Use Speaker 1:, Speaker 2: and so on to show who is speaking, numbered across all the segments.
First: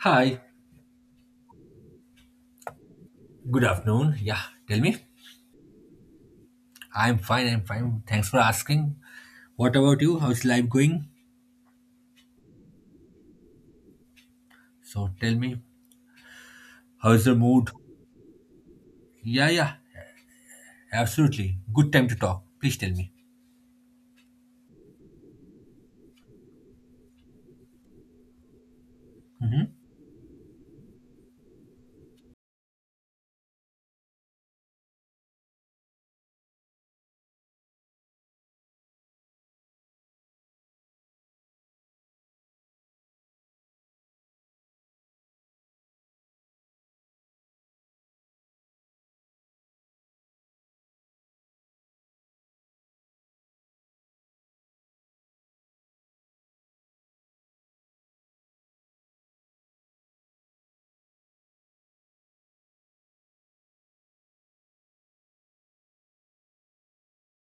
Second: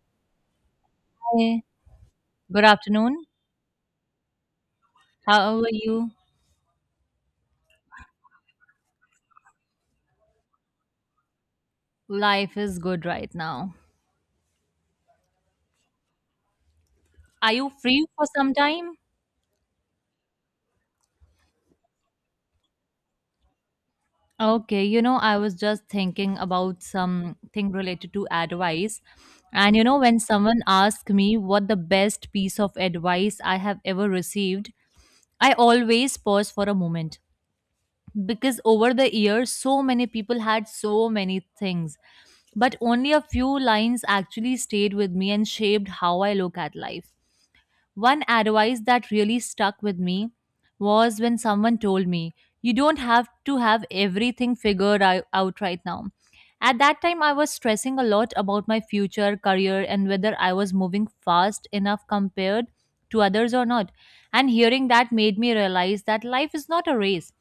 Speaker 1: Hi,
Speaker 2: Hey, good afternoon.
Speaker 1: good afternoon. Yeah, tell me.
Speaker 2: How are you?
Speaker 1: I'm fine, I'm fine. Thanks for asking. What about you? How's life going?
Speaker 2: Life is good right now.
Speaker 1: So tell me, how's the
Speaker 2: Are
Speaker 1: mood?
Speaker 2: you free for some time?
Speaker 1: Yeah, yeah, absolutely. Good time to talk. Please tell me.
Speaker 2: Okay, you know, I was just thinking about something related to advice.
Speaker 1: hmm
Speaker 2: And you know, when someone asks me what the best piece of advice I have ever received, I always pause for a moment because over the years, so many people had so many things. But only a few lines actually stayed with me and shaped how I look at life. One advice that really stuck with me was when someone told me, you don't have to have everything figured out right now. At that time, I was stressing a lot about my future, career, and whether I was moving fast enough compared to others or not. And hearing that made me realize that life is not a race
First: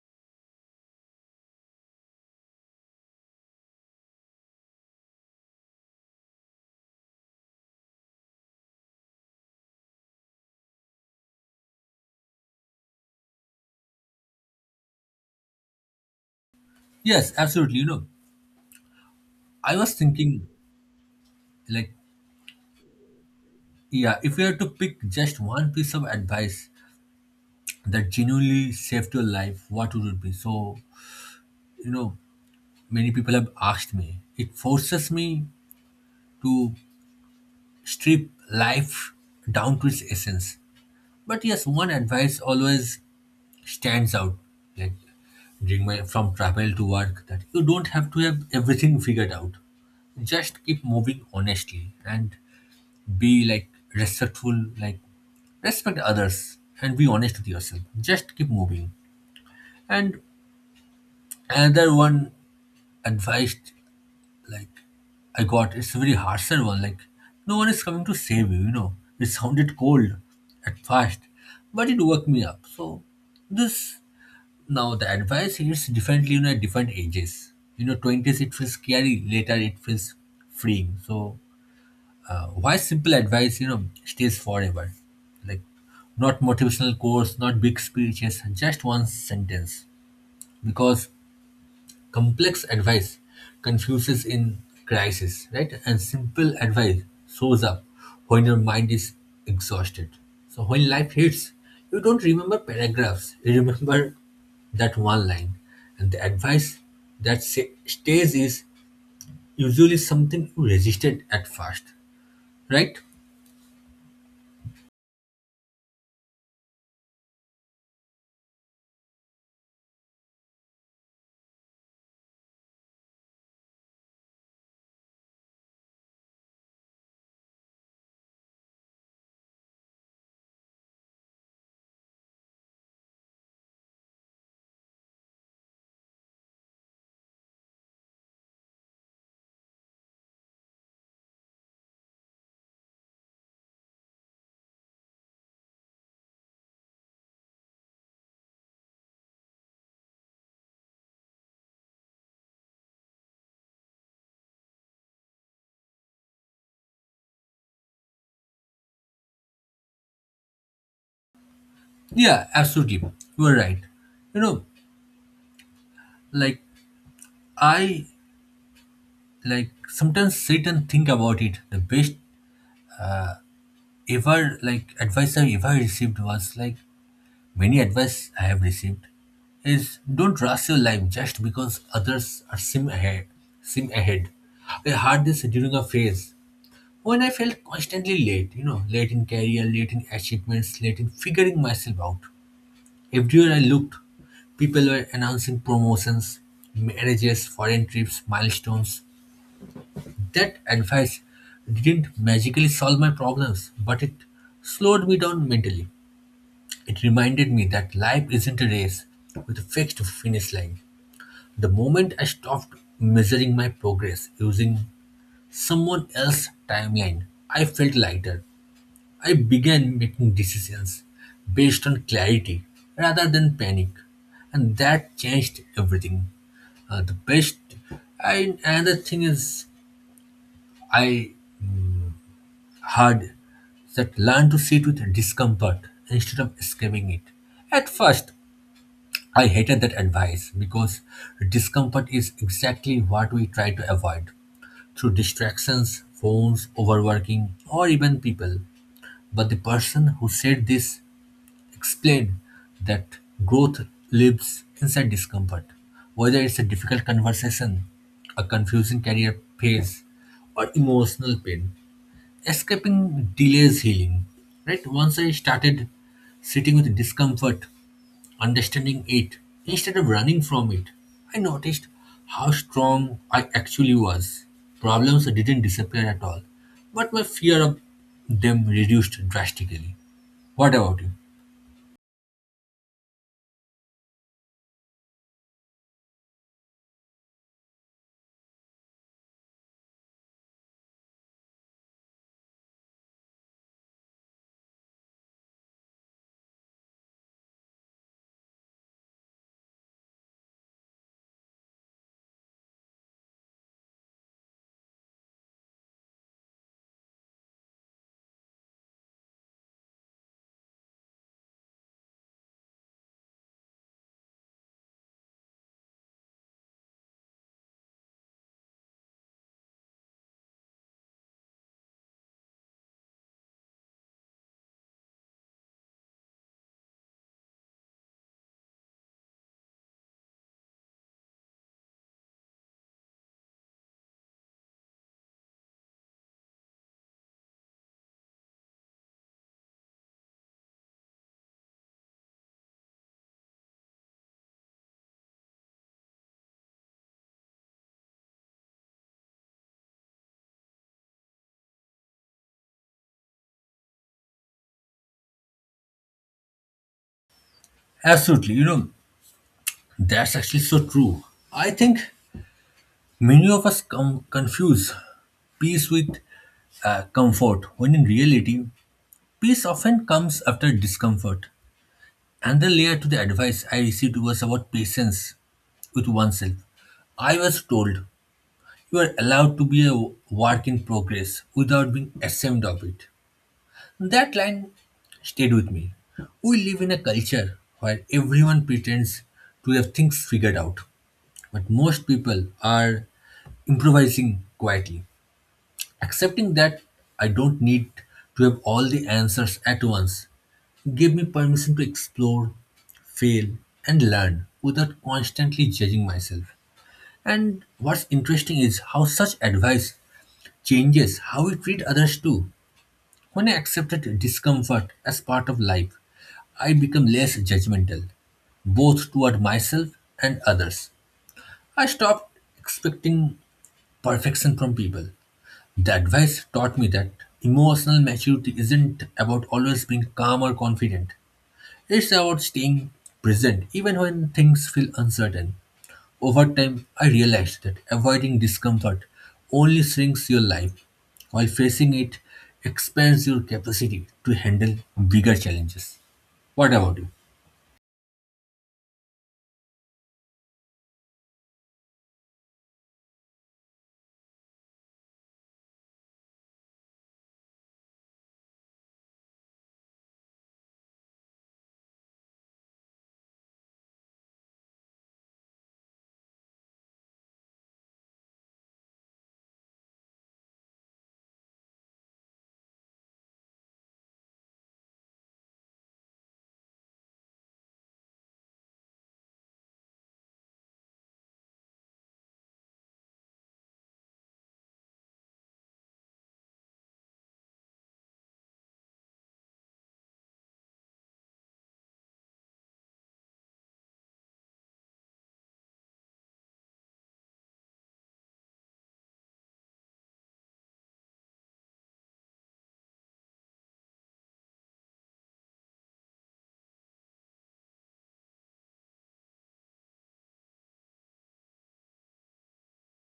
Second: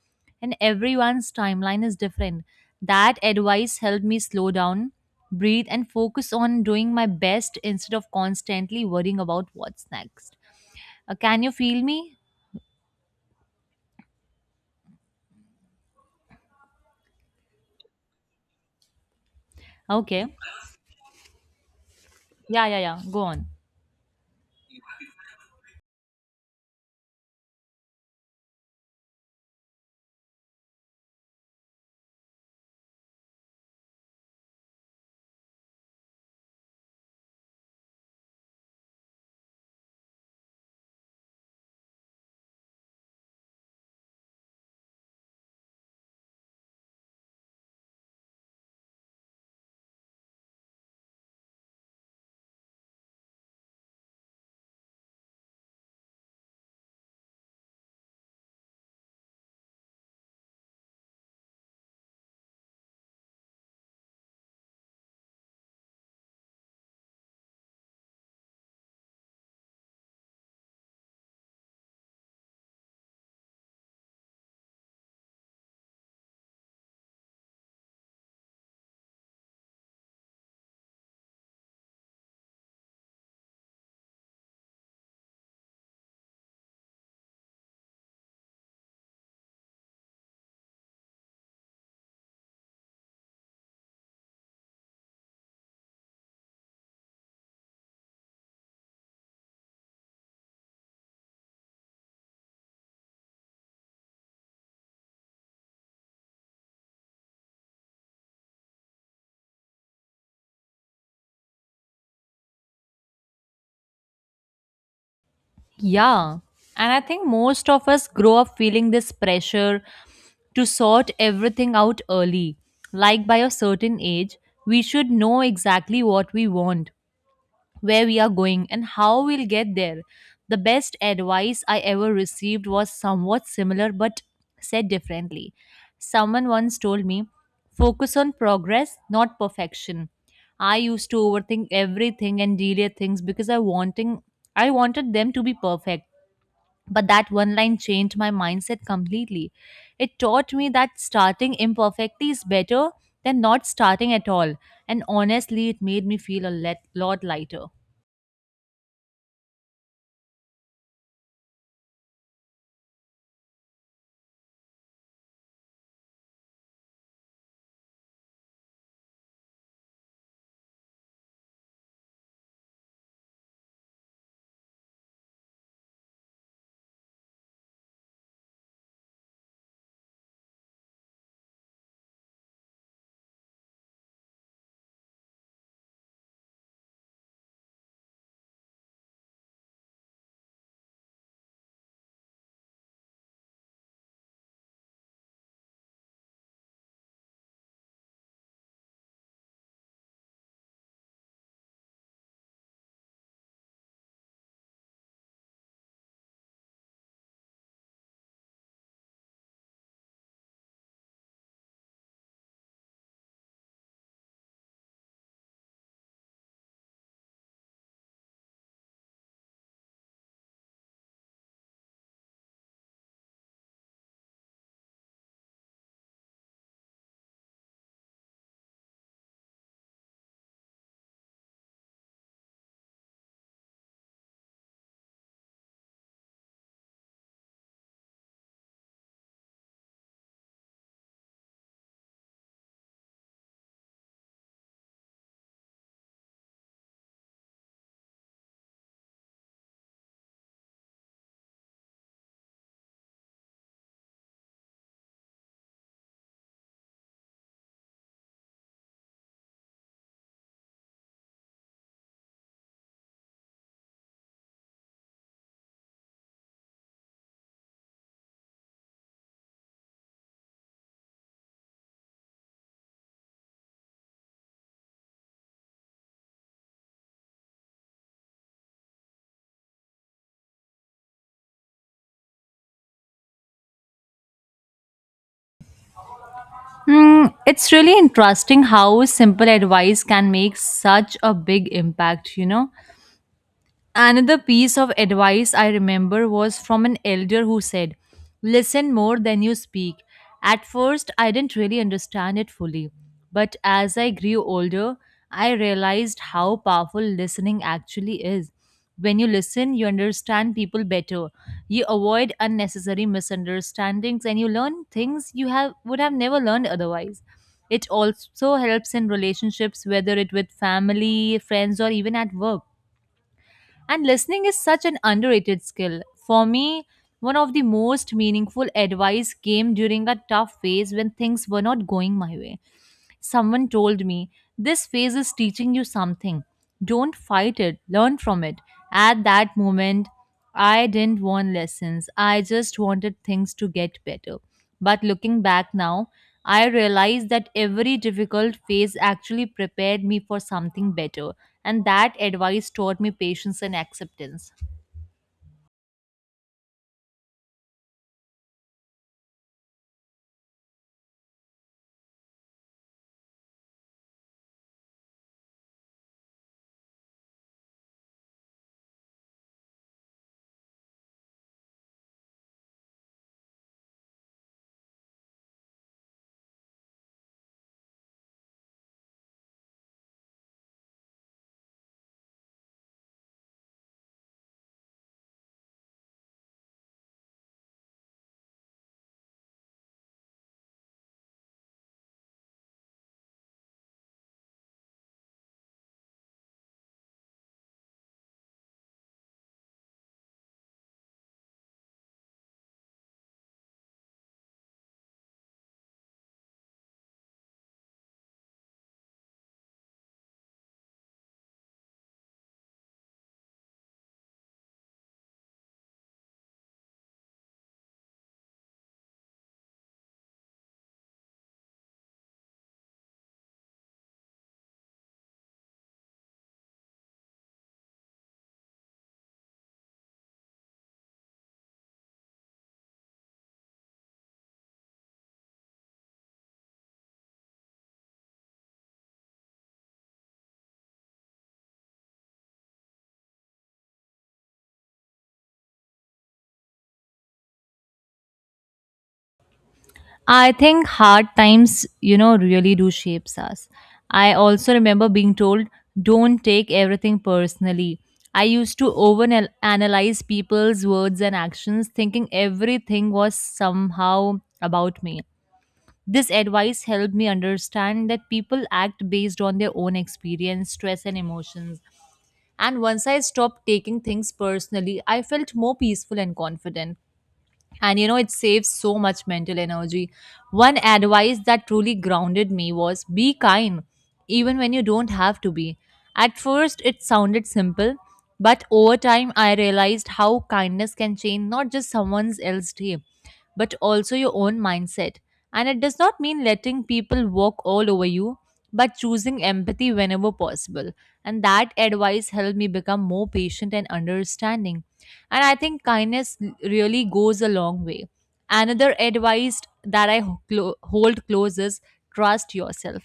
Speaker 2: and everyone's timeline is different. That advice helped me slow down, breathe, and focus on doing my best instead of constantly worrying about what's next. Can you feel me?
Speaker 1: Yes, absolutely. You know, I was
Speaker 2: Okay.
Speaker 1: thinking, like,
Speaker 2: Yeah, yeah, yeah. Go on.
Speaker 1: yeah, if you had to pick just one piece of advice that genuinely saved your life, what would it be? You know, many people have asked me. It forces me to strip life down to its essence. But yes, one advice always stands out, like during my from travel to work, that you don't have to have everything figured out. Just keep moving honestly and be like respectful, like respect others and be honest with yourself. Just keep moving. And another one advice, like I got, it's a very harsher one. Like no one is coming to save you. You know, it sounded cold at first, but it woke me up. So this now the advice hits differently, you know, at different ages. You know, twenties it feels scary. Later it feels freeing. So why simple advice, you know, stays forever? Like not motivational quotes, not big speeches, just one sentence. Because complex advice confuses in crisis, right? And simple advice shows up when your mind is exhausted. So when life hits, you don't remember paragraphs. You remember that one line. And the advice that stays is usually something you resisted at first, right?
Speaker 2: Yeah. And I think most of us grow up feeling this pressure to sort everything out early. Like by a certain age, we should know exactly what we want, where we are going and how we'll get there. The best advice I ever received was somewhat similar but said differently. Someone once told me, focus on progress, not perfection. I used to overthink everything and delay things because I wanted them to be perfect. But that one line changed my mindset completely. It taught me that starting imperfectly is better than not starting at all. And honestly, it made me feel a lot lighter.
Speaker 1: Yeah, absolutely. You are right. You know, like I like sometimes sit and think about it. The best ever like advice I ever received was like many advice I have received is don't rush your life just because others are seem ahead seem ahead. I had this during a phase when I felt constantly late, you know, late in career, late in achievements, late in figuring myself out. Everywhere I looked, people were announcing promotions, marriages, foreign trips, milestones. That advice didn't magically solve my problems, but it slowed me down mentally. It reminded me that life isn't a race with a fixed finish line. The moment I stopped measuring my progress using someone else's timeline, I felt lighter. I began making decisions based on clarity rather than panic, and that changed everything. The best, and another thing is, I heard that learn to sit with discomfort instead of escaping it. At first, I hated that advice because discomfort is exactly what we try to avoid through distractions, phones, overworking, or even people. But the person who said this explain that growth lives inside discomfort, whether it's a difficult conversation, a confusing career phase, or emotional pain. Escaping delays healing. Right? Once I started sitting with discomfort, understanding it, instead of running from it, I noticed how strong I actually was. Problems didn't disappear at all, but my fear of them reduced drastically. What about you?
Speaker 2: Mm, it's really interesting how simple advice can make such a big impact, you know. Another piece of advice I remember was from an elder who said, listen more than you speak. At first, I didn't really understand it fully, but as I grew older, I realized how powerful listening actually is. When you listen, you understand people better. You avoid unnecessary misunderstandings and you learn things you have would have never learned otherwise. It also helps in relationships, whether it with family, friends or even at work, and listening is such an underrated skill. For me, one of the most meaningful advice came during a tough phase when things were not going my way. Someone told me, this phase is teaching you something. Don't fight it, learn from it. At that moment, I didn't want lessons. I just wanted things to get better. But looking back now, I realize that every difficult phase actually prepared me for something better. And that advice taught me patience and acceptance.
Speaker 1: Absolutely. You know, that's actually so true. I think many of us confuse peace with comfort, when in reality, peace often comes after discomfort. Another layer to the advice I received was about patience with oneself. I was told you are allowed to be a work in progress without being ashamed of it. That line stayed with me. We live in a culture where everyone pretends to have things figured out. But most people are improvising quietly, accepting that I don't need to have all the answers at once. Give me permission to explore, fail, and learn without constantly judging myself. And what's interesting is how such advice changes how we treat others too. When I accepted discomfort as part of life, I become less judgmental, both toward myself and others. I stopped expecting perfection from people. The advice taught me that emotional maturity isn't about always being calm or confident. It's about staying present even when things feel uncertain. Over time, I realized that avoiding discomfort only shrinks your life, while facing it expands your capacity to handle bigger challenges. What about you?
Speaker 2: I think hard times, you know, really do shapes us. I also remember being told, don't take everything personally. I used to overanalyze people's words and actions, thinking everything was somehow about me. This advice helped me understand that people act based on their own experience, stress, and emotions. And once I stopped taking things personally, I felt more peaceful and confident, and you know it saves so much mental energy. One advice that truly grounded me was be kind even when you don't have to be. At first it sounded simple, but over time I realized how kindness can change not just someone's else day, but also your own mindset. And it does not mean letting people walk all over you, but choosing empathy whenever possible. And that advice helped me become more patient and understanding. And I think kindness really goes a long way. Another advice that I hold close is trust yourself.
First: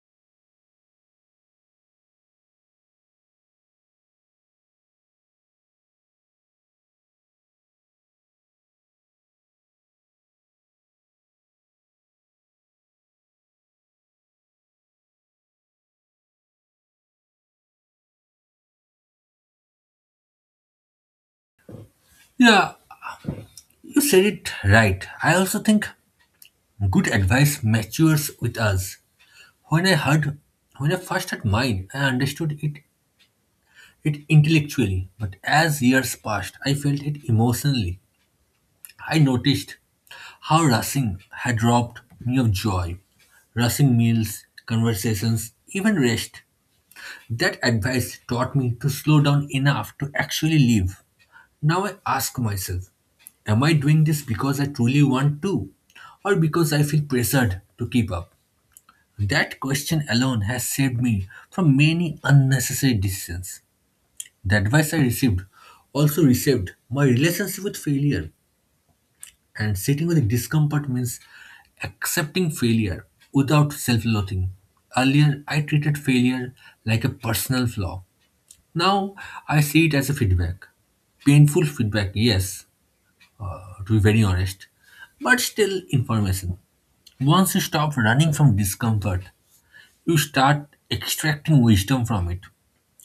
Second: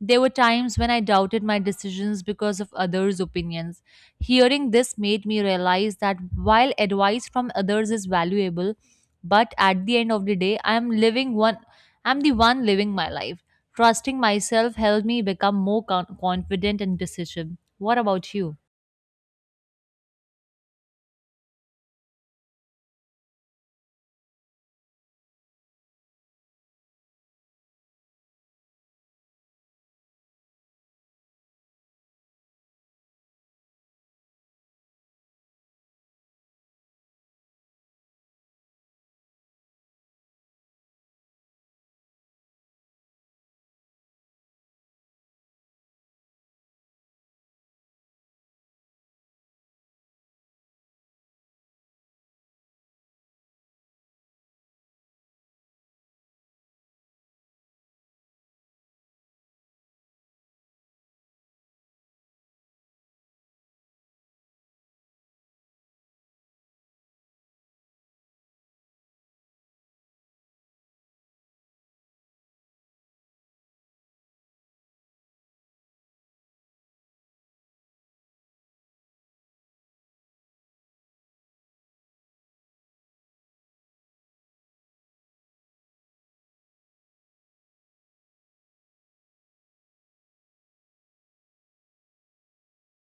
Speaker 2: There were times when I doubted my decisions because of others' opinions. Hearing this made me realize that while advice from others is valuable, but at the end of the day, I'm the one living my life. Trusting myself helped me become more confident and decisive. What about you?
Speaker 1: Yeah, you said it right. I also think good advice matures with us. When I heard, when I first had mine, I understood it, it intellectually, but as years passed, I felt it emotionally. I noticed how racing had robbed me of joy. Racing meals, conversations, even rest. That advice taught me to slow down enough to actually live. Now I ask myself, am I doing this because I truly want to, or because I feel pressured to keep up? That question alone has saved me from many unnecessary decisions. The advice I received also reshaped my relationship with failure, and sitting with discomfort means accepting failure without self loathing. Earlier, I treated failure like a personal flaw. Now, I see it as a feedback. Painful feedback, yes, to be very honest, but still information. Once you stop running from discomfort, you start extracting wisdom from it.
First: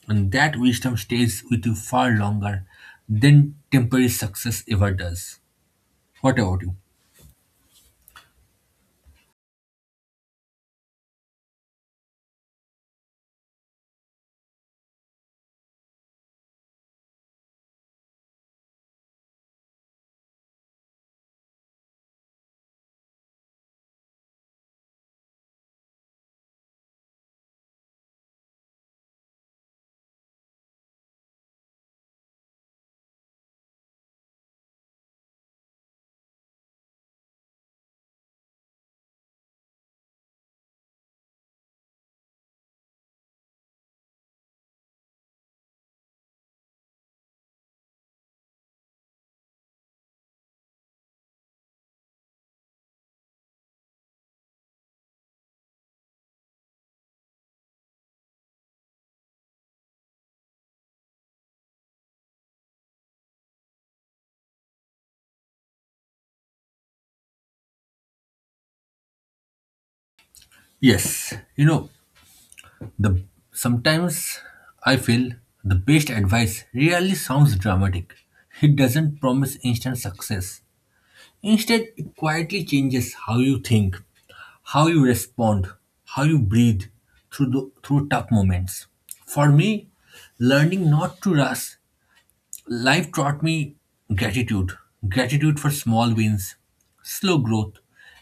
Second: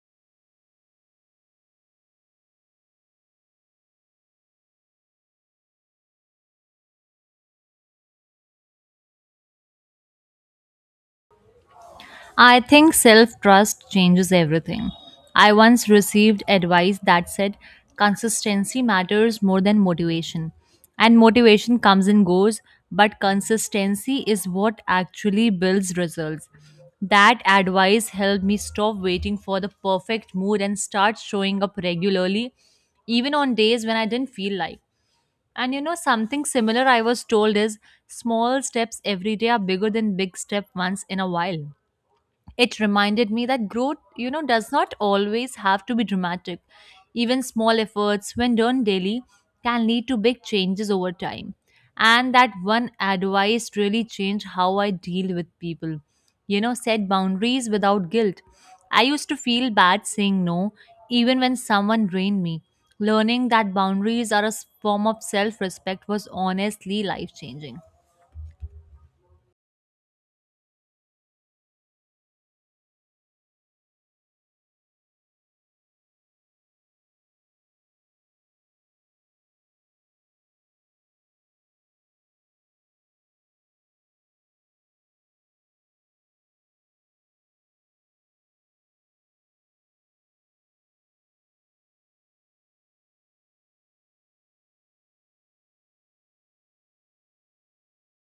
Speaker 1: And that wisdom stays with you far longer than temporary success ever does. What about you?
Speaker 2: I think self trust changes everything. I once received advice that said consistency matters more than motivation. And motivation comes and goes, but consistency is what actually builds results. That advice helped me stop waiting for the perfect mood and start showing up regularly, even on days when I didn't feel like. And you know, something similar I was told is small steps every day are bigger than big step once in a while. It reminded me that growth, you know, does not always have to be dramatic. Even small efforts, when done daily, can lead to big changes over time. And that one advice really changed how I deal with people. You know, set boundaries without guilt. I used to feel bad saying no, even when someone drained me. Learning that boundaries are a form of self respect was honestly life changing.
Speaker 1: Yes, you know, the sometimes I feel the best advice really sounds dramatic. It doesn't promise instant success. Instead, it quietly changes how you think, how you respond, how you breathe through tough moments. For me, learning not to rush life taught me gratitude, gratitude for small wins, slow growth,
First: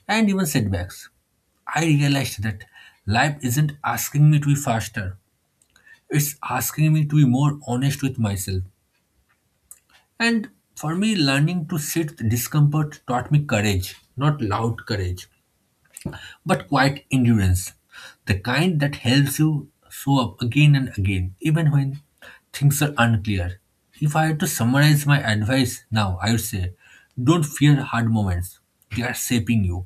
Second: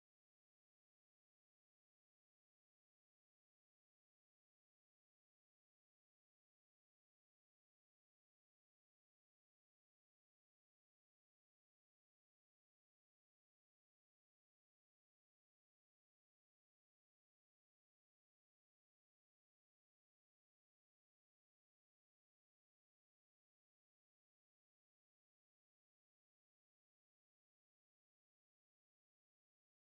Speaker 1: and even setbacks. I realized that life isn't asking me to be faster, it's asking me to be more honest with myself. And for me, learning to sit with discomfort taught me courage, not loud courage, but quiet endurance, the kind that helps you show up again and again, even when things are unclear. If I had to summarize my advice now, I would say don't fear hard moments, they are shaping you.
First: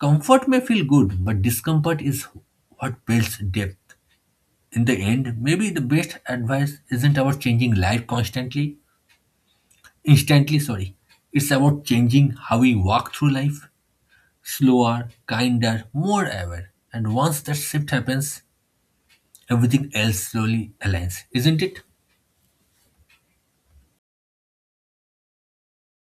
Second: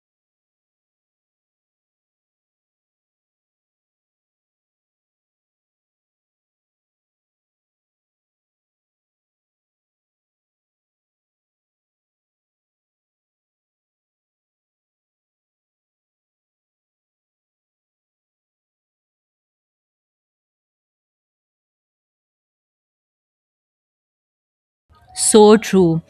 Speaker 1: Comfort may feel good, but discomfort is what builds depth. In the end, maybe the best advice isn't about changing life constantly, instantly, sorry. It's about changing how we walk through life. Slower, kinder, more aware. And once that shift happens, everything else slowly aligns, isn't it?
Speaker 2: So true.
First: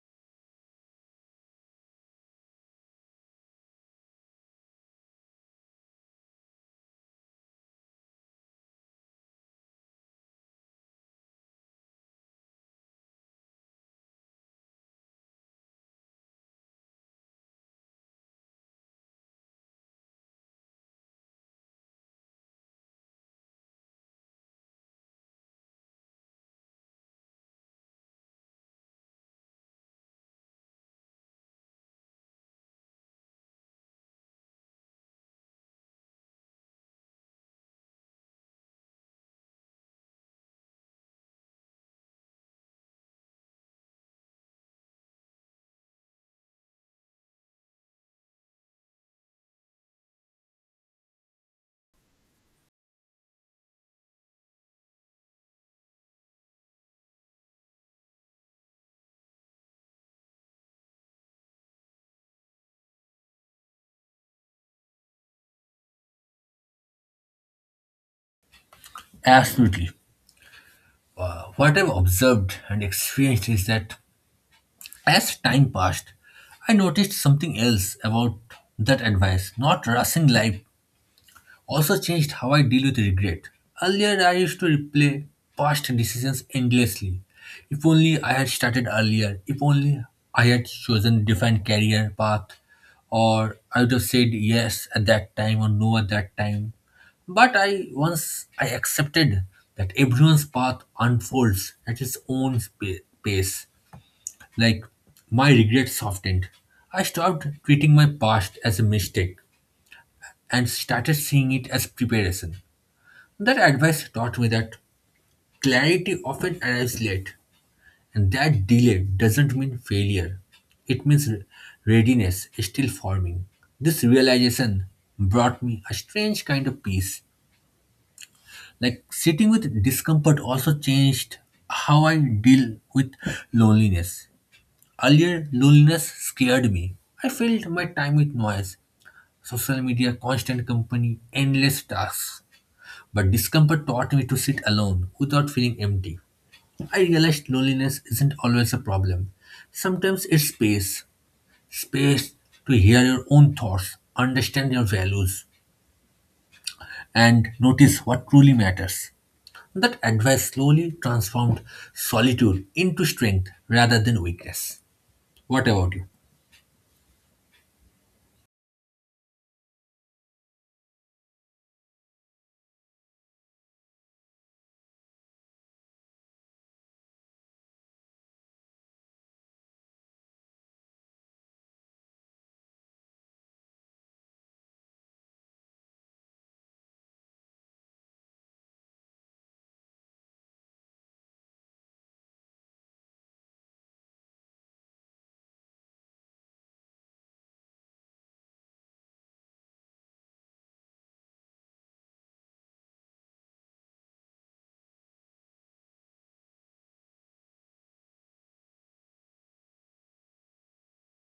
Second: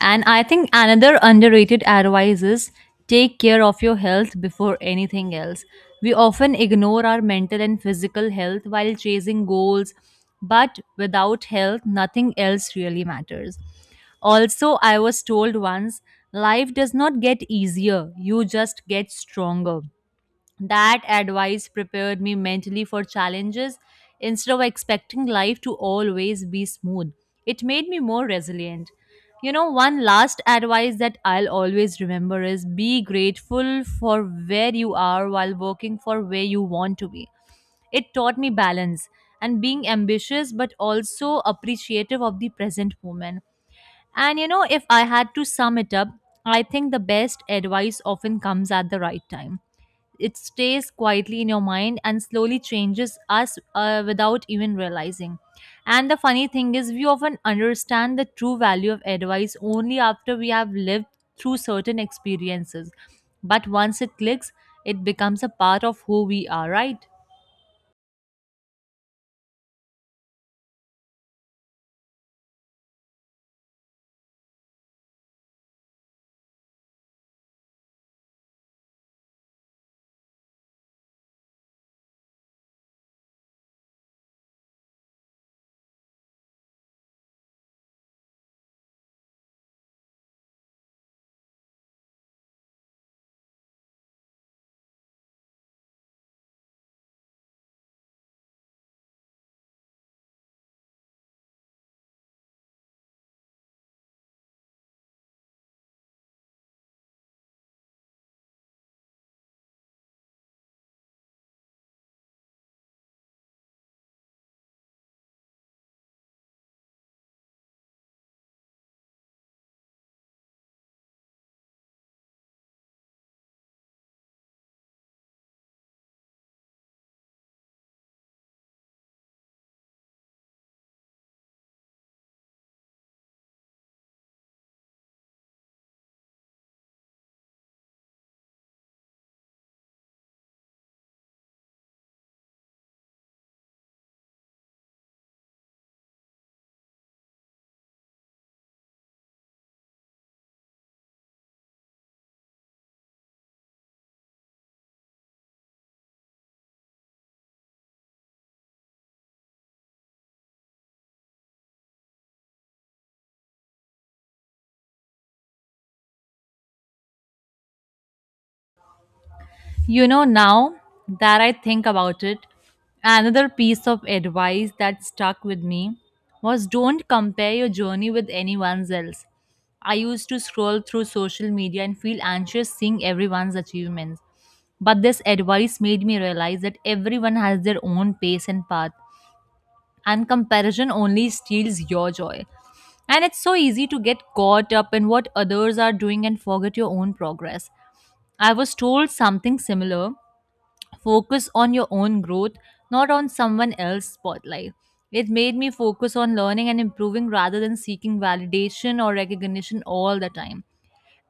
Speaker 2: And I think another underrated advice is take care of your health before anything else. We often ignore our mental and physical health while chasing goals, but without health, nothing else really matters. Also, I was told once life does not get easier, you just get stronger. That advice prepared me mentally for challenges instead of expecting life to always be smooth. It made me more resilient. You know, one last advice that I'll always remember is be grateful for where you are while working for where you want to be. It taught me balance and being ambitious but also appreciative of the present moment. And you know, if I had to sum it up, I think the best advice often comes at the right time. It stays quietly in your mind and slowly changes us without even realizing. And the funny thing is, we often understand the true value of advice only after we have lived through certain experiences. But once it clicks, it becomes a part of who we are, right?
Speaker 1: Absolutely. What I've observed and experienced is that as time passed, I noticed something else about that advice not rushing life also changed how I deal with regret. Earlier, I used to replay past decisions endlessly. If only I had started earlier, if only I had chosen different career path, or I would have said yes at that time or no at that time. But I once I accepted that everyone's path unfolds at its own pace. Like my regret softened. I stopped treating my past as a mistake and started seeing it as preparation. That advice taught me that clarity often arrives late, and that delay doesn't mean failure. It means readiness is still forming. This realization brought me a strange kind of peace. Like sitting with discomfort also changed how I deal with loneliness. Earlier, loneliness scared me. I filled my time with noise, social media, constant company, endless tasks. But discomfort taught me to sit alone without feeling empty. I realized loneliness isn't always a problem. Sometimes it's space. Space to hear your own thoughts, understand your values, and notice what truly matters. That advice slowly transformed solitude into strength rather than weakness. What about you?
Speaker 2: You know, now that I think about it, another piece of advice that stuck with me was don't compare your journey with anyone's else. I used to scroll through social media and feel anxious seeing everyone's achievements. But this advice made me realize that everyone has their own pace and path, and comparison only steals your joy. And it's so easy to get caught up in what others are doing and forget your own progress. I was told something similar, focus on your own growth, not on someone else's spotlight. It made me focus on learning and improving rather than seeking validation or recognition all the time.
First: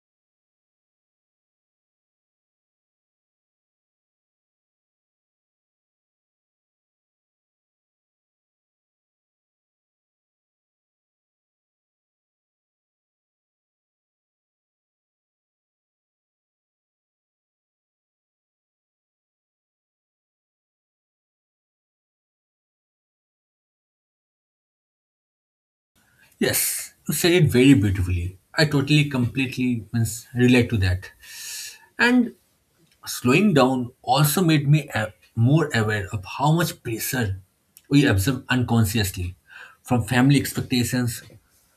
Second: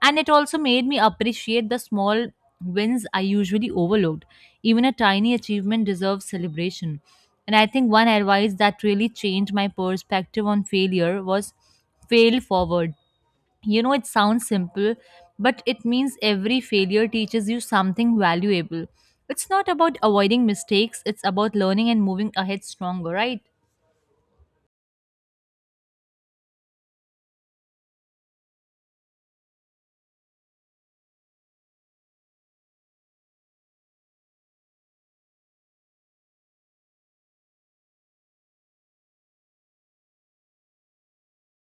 Speaker 2: And it also made me appreciate the small wins I usually overlooked. Even a tiny achievement deserves celebration. And I think one advice that really changed my perspective on failure was fail forward. You know, it sounds simple, but it means every failure teaches you something valuable. It's not about avoiding mistakes, it's about learning and moving ahead stronger, right?
Speaker 1: Yes, you said it very beautifully. I totally, completely means, relate to that. And slowing down also made me more aware of how much pressure we absorb unconsciously from family expectations,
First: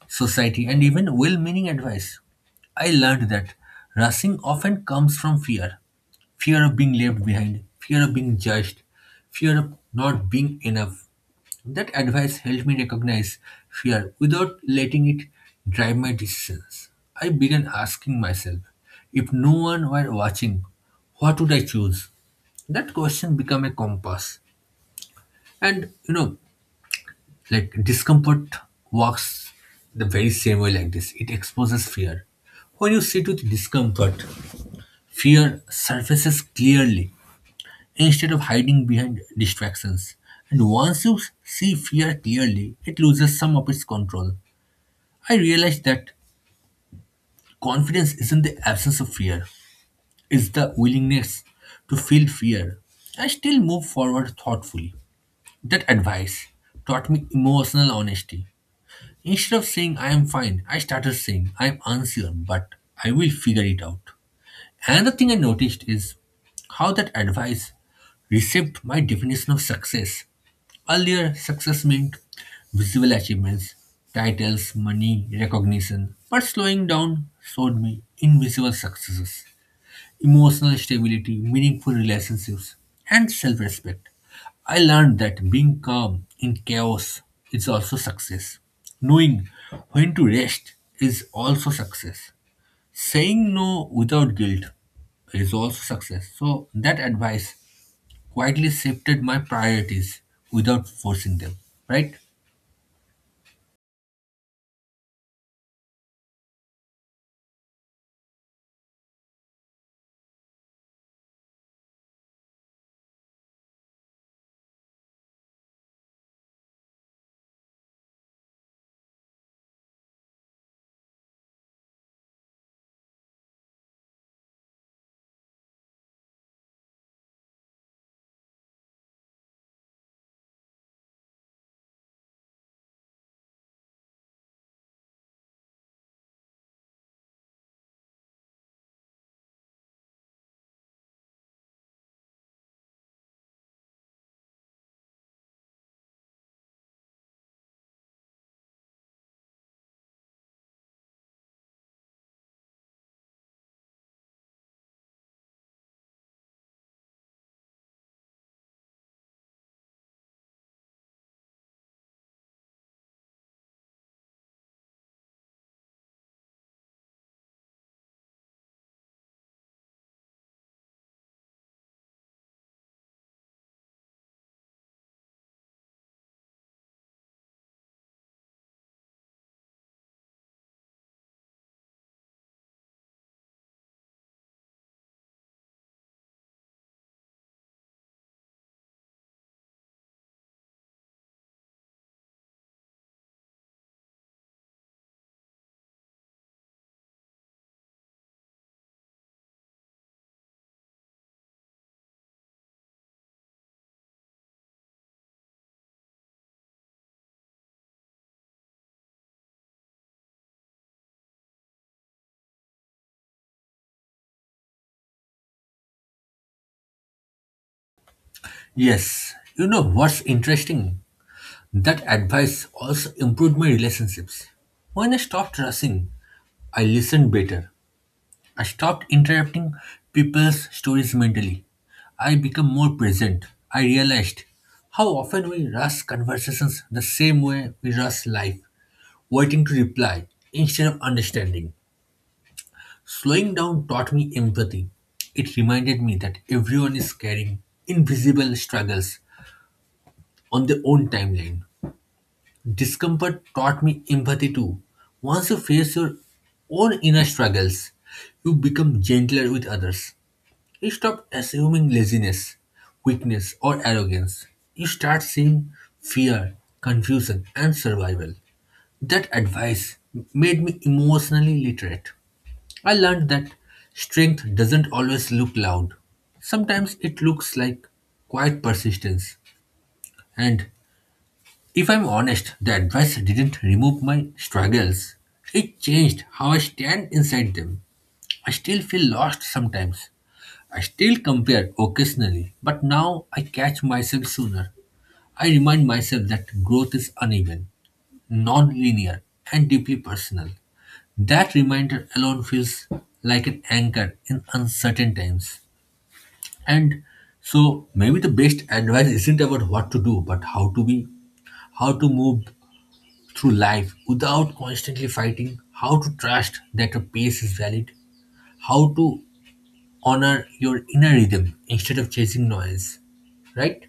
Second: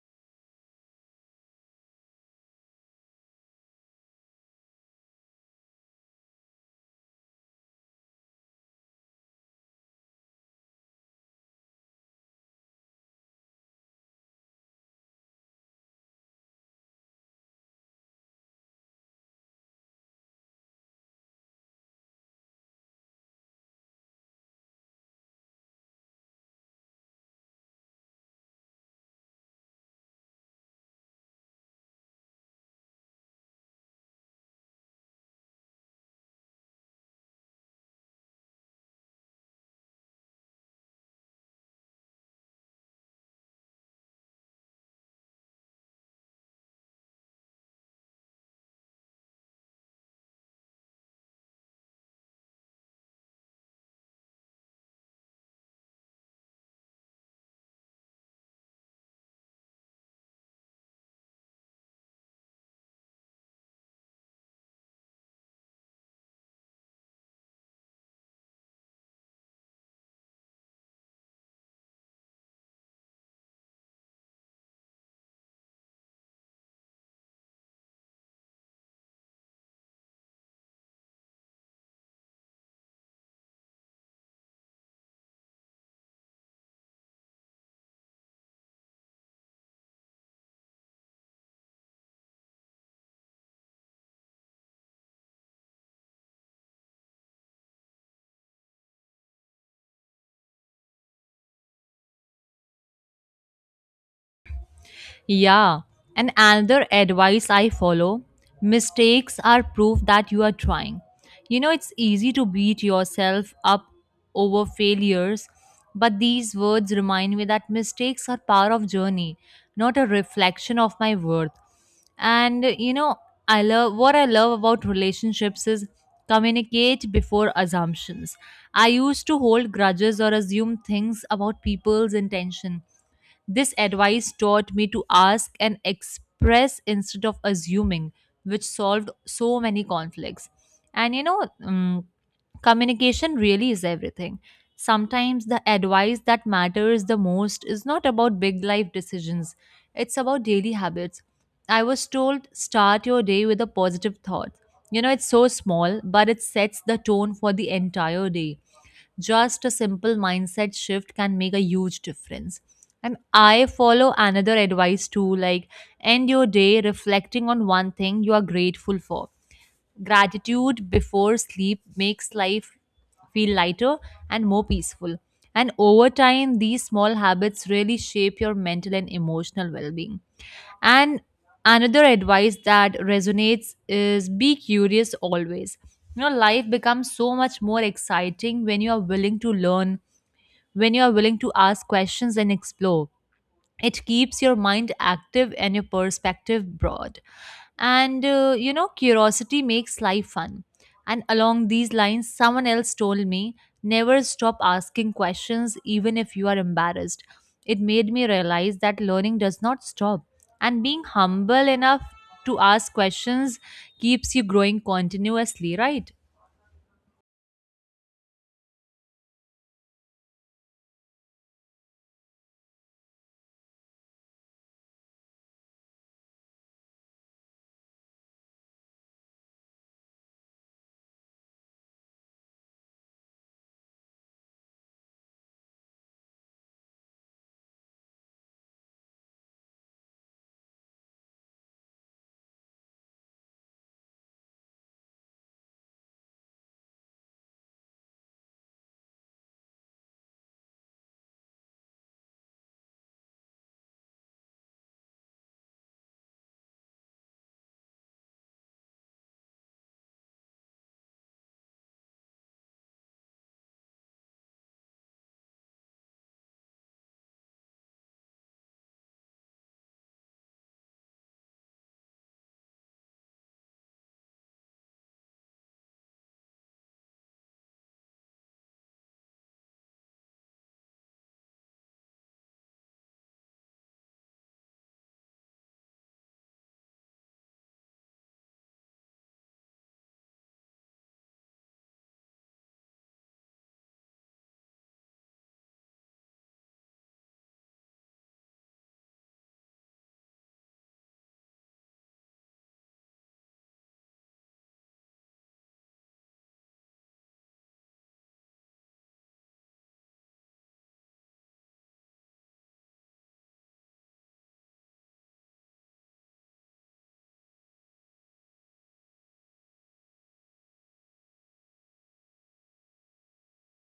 Speaker 1: society, and even well meaning advice. I learned that rushing often comes from fear fear of being left behind, fear of being judged, fear of not being enough. That advice helped me recognize fear without letting it drive my decisions. I began asking myself, if no one were watching, what would I choose? That question became a compass. And you know, like discomfort works the very same way like this. It exposes fear. When you sit with discomfort, fear surfaces clearly instead of hiding behind distractions. And once you see fear clearly, it loses some of its control. I realized that confidence isn't the absence of fear, it's the willingness to feel fear. I still move forward thoughtfully. That advice taught me emotional honesty. Instead of saying I am fine, I started saying I am unsure, but I will figure it out. Another thing I noticed is how that advice reshaped my definition of success. Earlier, success meant visible achievements, titles, money, recognition. But slowing down showed me invisible successes, emotional stability, meaningful relationships, and self respect. I learned that being calm in chaos is also success. Knowing when to rest is also success. Saying no without guilt is also success. So, that advice quietly shifted my priorities without forcing them, right?
Speaker 2: Yeah, and another advice I follow, mistakes are proof that you are trying. You know, it's easy to beat yourself up over failures, but these words remind me that mistakes are part of journey, not a reflection of my worth. And you know, I love what I love about relationships is communicate before assumptions. I used to hold grudges or assume things about people's intention. This advice taught me to ask and express instead of assuming, which solved so many conflicts. And you know, communication really is everything. Sometimes the advice that matters the most is not about big life decisions, it's about daily habits. I was told start your day with a positive thought. You know, it's so small, but it sets the tone for the entire day. Just a simple mindset shift can make a huge difference. And I follow another advice too, like end your day reflecting on one thing you are grateful for. Gratitude before sleep makes life feel lighter and more peaceful. And over time, these small habits really shape your mental and emotional well being. And another advice that resonates is be curious always. You know, life becomes so much more exciting when you are willing to learn, when you are willing to ask questions and explore. It keeps your mind active and your perspective broad, and you know, curiosity makes life fun. And along these lines someone else told me, never stop asking questions even if you are embarrassed. It made me realize that learning does not stop, and being humble enough to ask questions keeps you growing continuously, right?
Speaker 1: Yes, you know what's interesting? That advice also improved my relationships. When I stopped rushing, I listened better. I stopped interrupting people's stories mentally. I became more present. I realized how often we rush conversations the same way we rush life, waiting to reply instead of understanding. Slowing down taught me empathy. It reminded me that everyone is carrying invisible struggles on their own timeline. Discomfort taught me empathy too. Once you face your own inner struggles, you become gentler with others. You stop assuming laziness, weakness, or arrogance. You start seeing fear, confusion, and survival. That advice made me emotionally literate. I learned that strength doesn't always look loud. Sometimes it looks like quiet persistence, and if I'm honest, the advice didn't remove my struggles. It changed how I stand inside them. I still feel lost sometimes. I still compare occasionally, but now I catch myself sooner. I remind myself that growth is uneven, non linear, and deeply personal. That reminder alone feels like an anchor in uncertain times. And so maybe the best advice isn't about what to do, but how to be, how to move through life without constantly fighting, how to trust that your pace is valid, how to honor your inner rhythm instead of chasing noise, right?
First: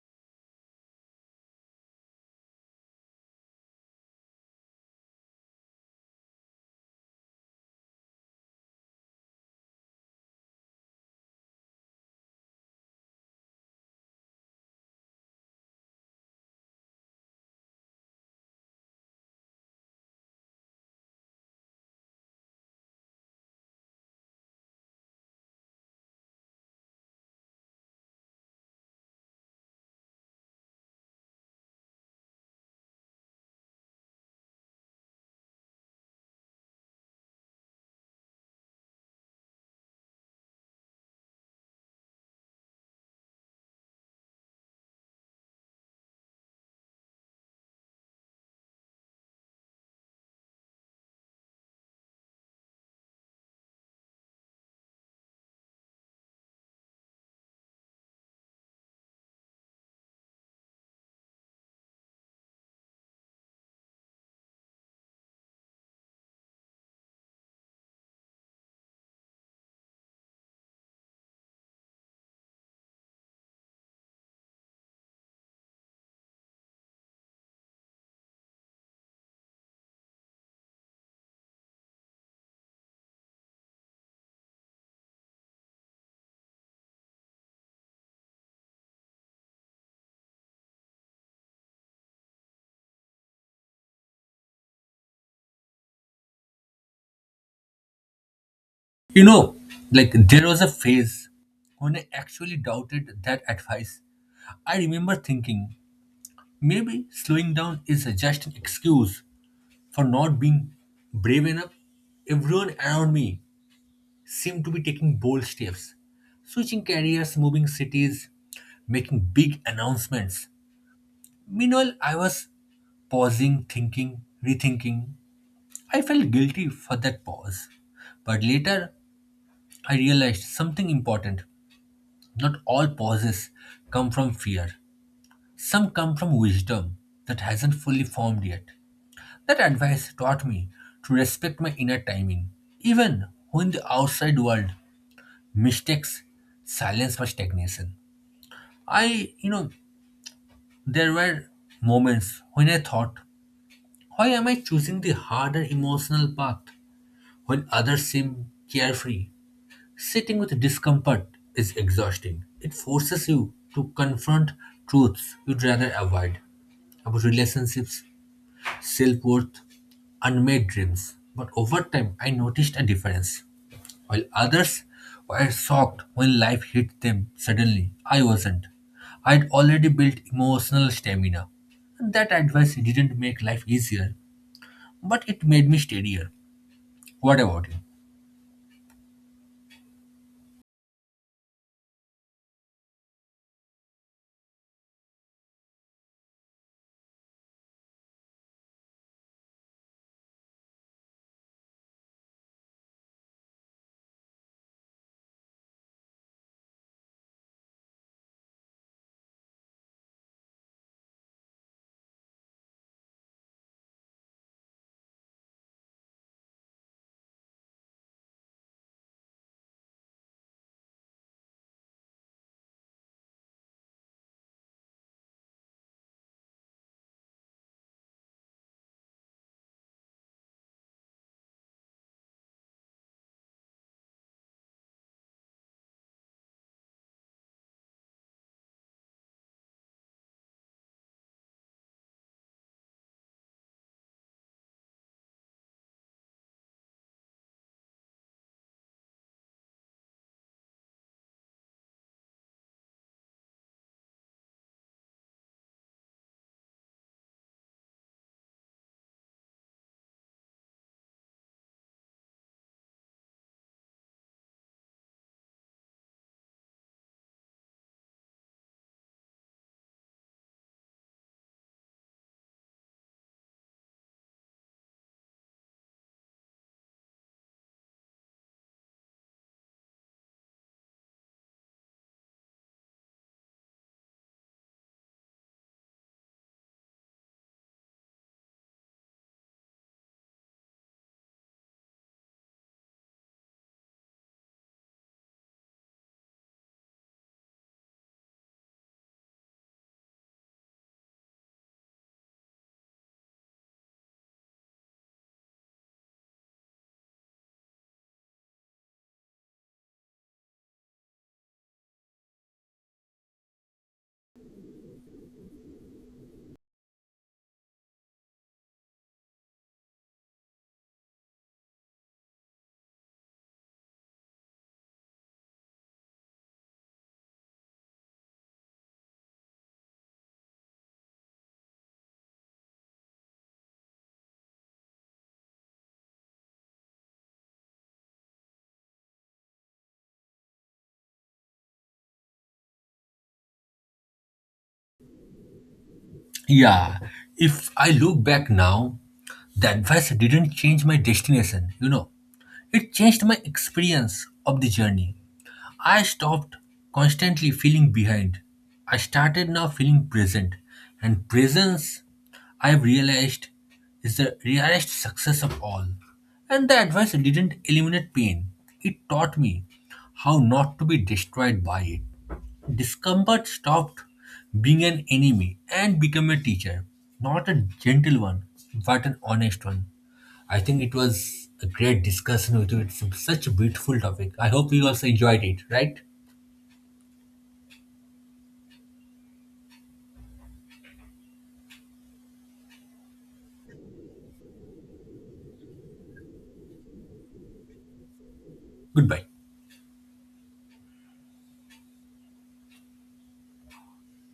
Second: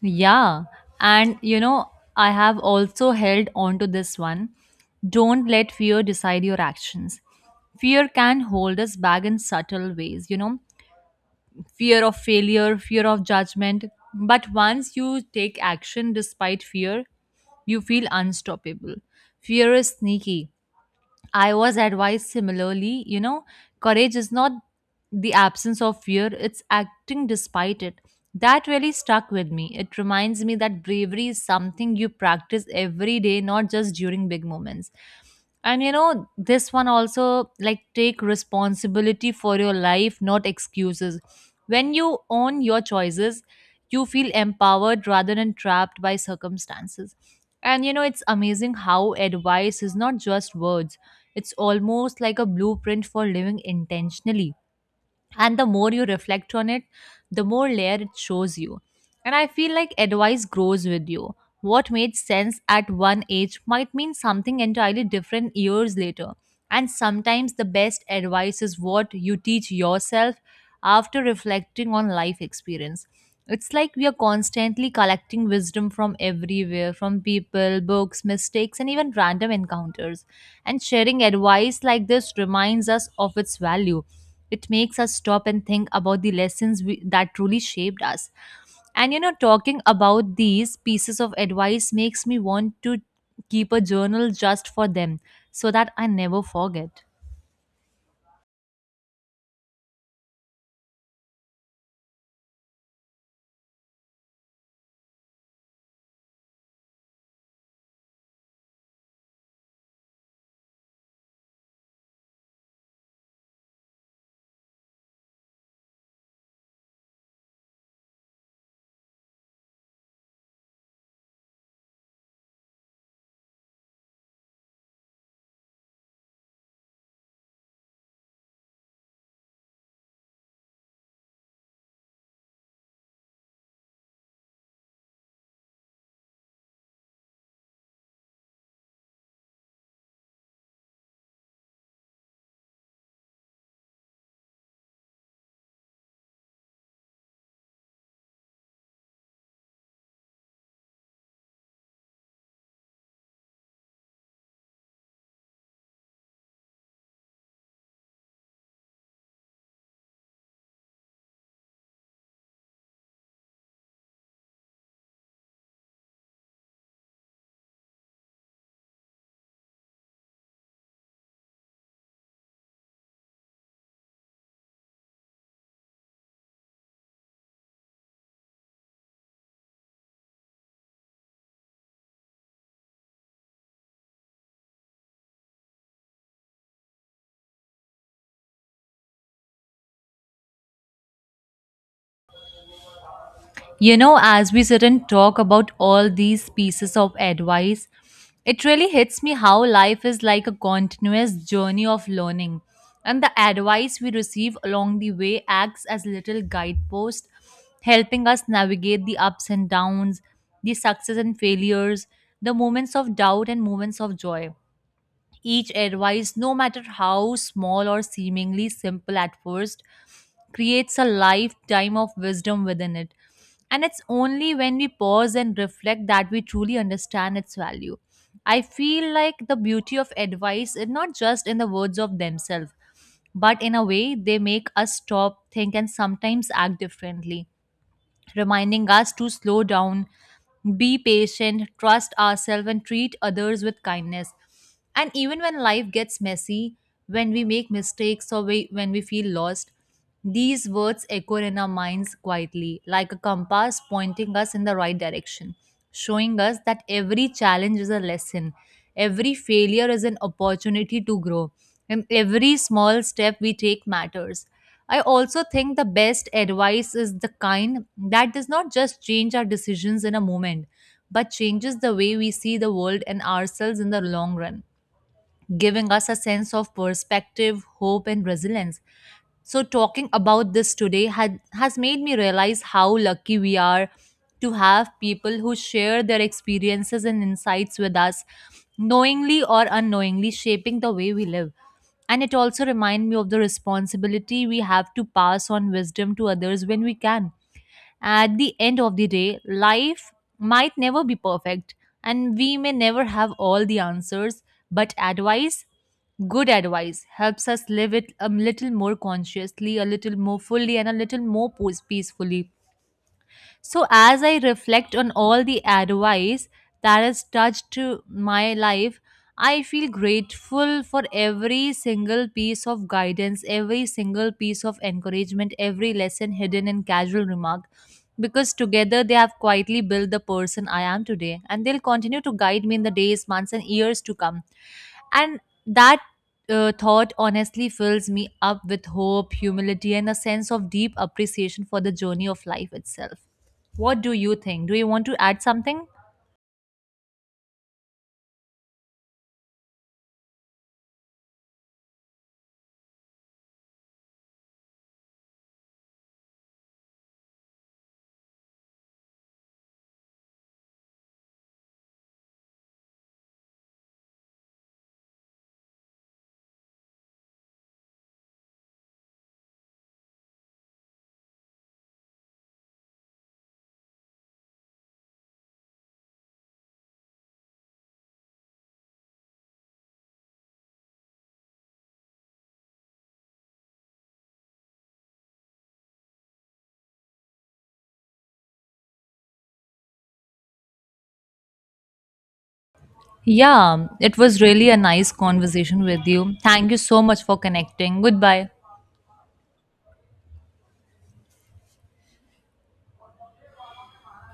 Speaker 2: Yeah, and you know, I have also held on to this one. Don't let fear decide your actions. Fear can hold us back in subtle ways, you know, fear of failure, fear of judgment. But once you take action despite fear, you feel unstoppable. Fear is sneaky. I was advised similarly, you know, courage is not the absence of fear, it's acting despite it. That really stuck with me. It reminds me that bravery is something you practice every day, not just during big moments. And you know, this one also, like, take responsibility for your life, not excuses. When you own your choices, you feel empowered rather than trapped by circumstances. And you know, it's amazing how advice is not just words, it's almost like a blueprint for living intentionally, and the more you reflect on it, the more layer it shows you. And I feel like advice grows with you. What made sense at one age might mean something entirely different years later, and sometimes the best advice is what you teach yourself after reflecting on life experience. It's like we are constantly collecting wisdom from everywhere, from people, books, mistakes, and even random encounters, and sharing advice like this reminds us of its value. It makes us stop and think about the lessons that truly shaped us. And you know, talking about these pieces of advice makes me want to keep a journal just for them so that I never forget.
Speaker 1: You know, like there was a phase when I actually doubted that advice. I remember thinking maybe slowing down is just an excuse for not being brave enough. Everyone around me seemed to be taking bold steps switching careers, moving cities, making big announcements. Meanwhile, I was pausing, thinking, rethinking. I felt guilty for that pause. But later, I realized something important. Not all pauses come from fear, some come from wisdom that hasn't fully formed yet. That advice taught me to respect my inner timing, even when the outside world mistakes silence for stagnation. I, you know, there were moments when I thought, why am I choosing the harder emotional path? When others seem carefree. Sitting with discomfort is exhausting. It forces you to confront truths you'd rather avoid about relationships, self worth, unmade dreams. But over time, I noticed a difference. While others were shocked when life hit them suddenly, I wasn't. I'd already built emotional stamina. That advice didn't make life easier, but it made me steadier. What about you?
Speaker 2: You know, as we sit and talk about all these pieces of advice, it really hits me how life is like a continuous journey of learning. And the advice we receive along the way acts as little guideposts, helping us navigate the ups and downs, the success and failures, the moments of doubt and moments of joy. Each advice, no matter how small or seemingly simple at first, creates a lifetime of wisdom within it. And it's only when we pause and reflect that we truly understand its value. I feel like the beauty of advice is not just in the words of themselves, but in a way they make us stop, think, and sometimes act differently, reminding us to slow down, be patient, trust ourselves, and treat others with kindness. And even when life gets messy, when we make mistakes when we feel lost, these words echo in our minds quietly, like a compass pointing us in the right direction, showing us that every challenge is a lesson, every failure is an opportunity to grow, and every small step we take matters. I also think the best advice is the kind that does not just change our decisions in a moment, but changes the way we see the world and ourselves in the long run, giving us a sense of perspective, hope, and resilience. So, talking about this today has made me realize how lucky we are to have people who share their experiences and insights with us, knowingly or unknowingly shaping the way we live. And it also reminds me of the responsibility we have to pass on wisdom to others when we can. At the end of the day, life might never be perfect, and we may never have all the answers, but advice, good advice, helps us live it a little more consciously, a little more fully, and a little more peacefully. So, as I reflect on all the advice that has touched to my life, I feel grateful for every single piece of guidance, every single piece of encouragement, every lesson hidden in casual remark, because together they have quietly built the person I am today, and they'll continue to guide me in the days, months, and years to come. And that thought honestly fills me up with hope, humility, and a sense of deep appreciation for the journey of life itself. What do you think? Do you want to add something?
Speaker 1: Yeah, if I look back now, the advice didn't change my destination, you know. It changed my experience of the journey. I stopped constantly feeling behind. I started now feeling present. And presence, I've realized, is the rarest success of all. And the advice didn't eliminate pain, it taught me how not to be destroyed by it. Discomfort stopped being an enemy and became a teacher. Not a gentle one, but an honest one. I think it was a great discussion with you. It's such a beautiful topic. I hope you also enjoyed it, right?
Speaker 2: Yeah, it was really a nice conversation with you. Thank you so much for connecting. Goodbye.
Speaker 1: Goodbye.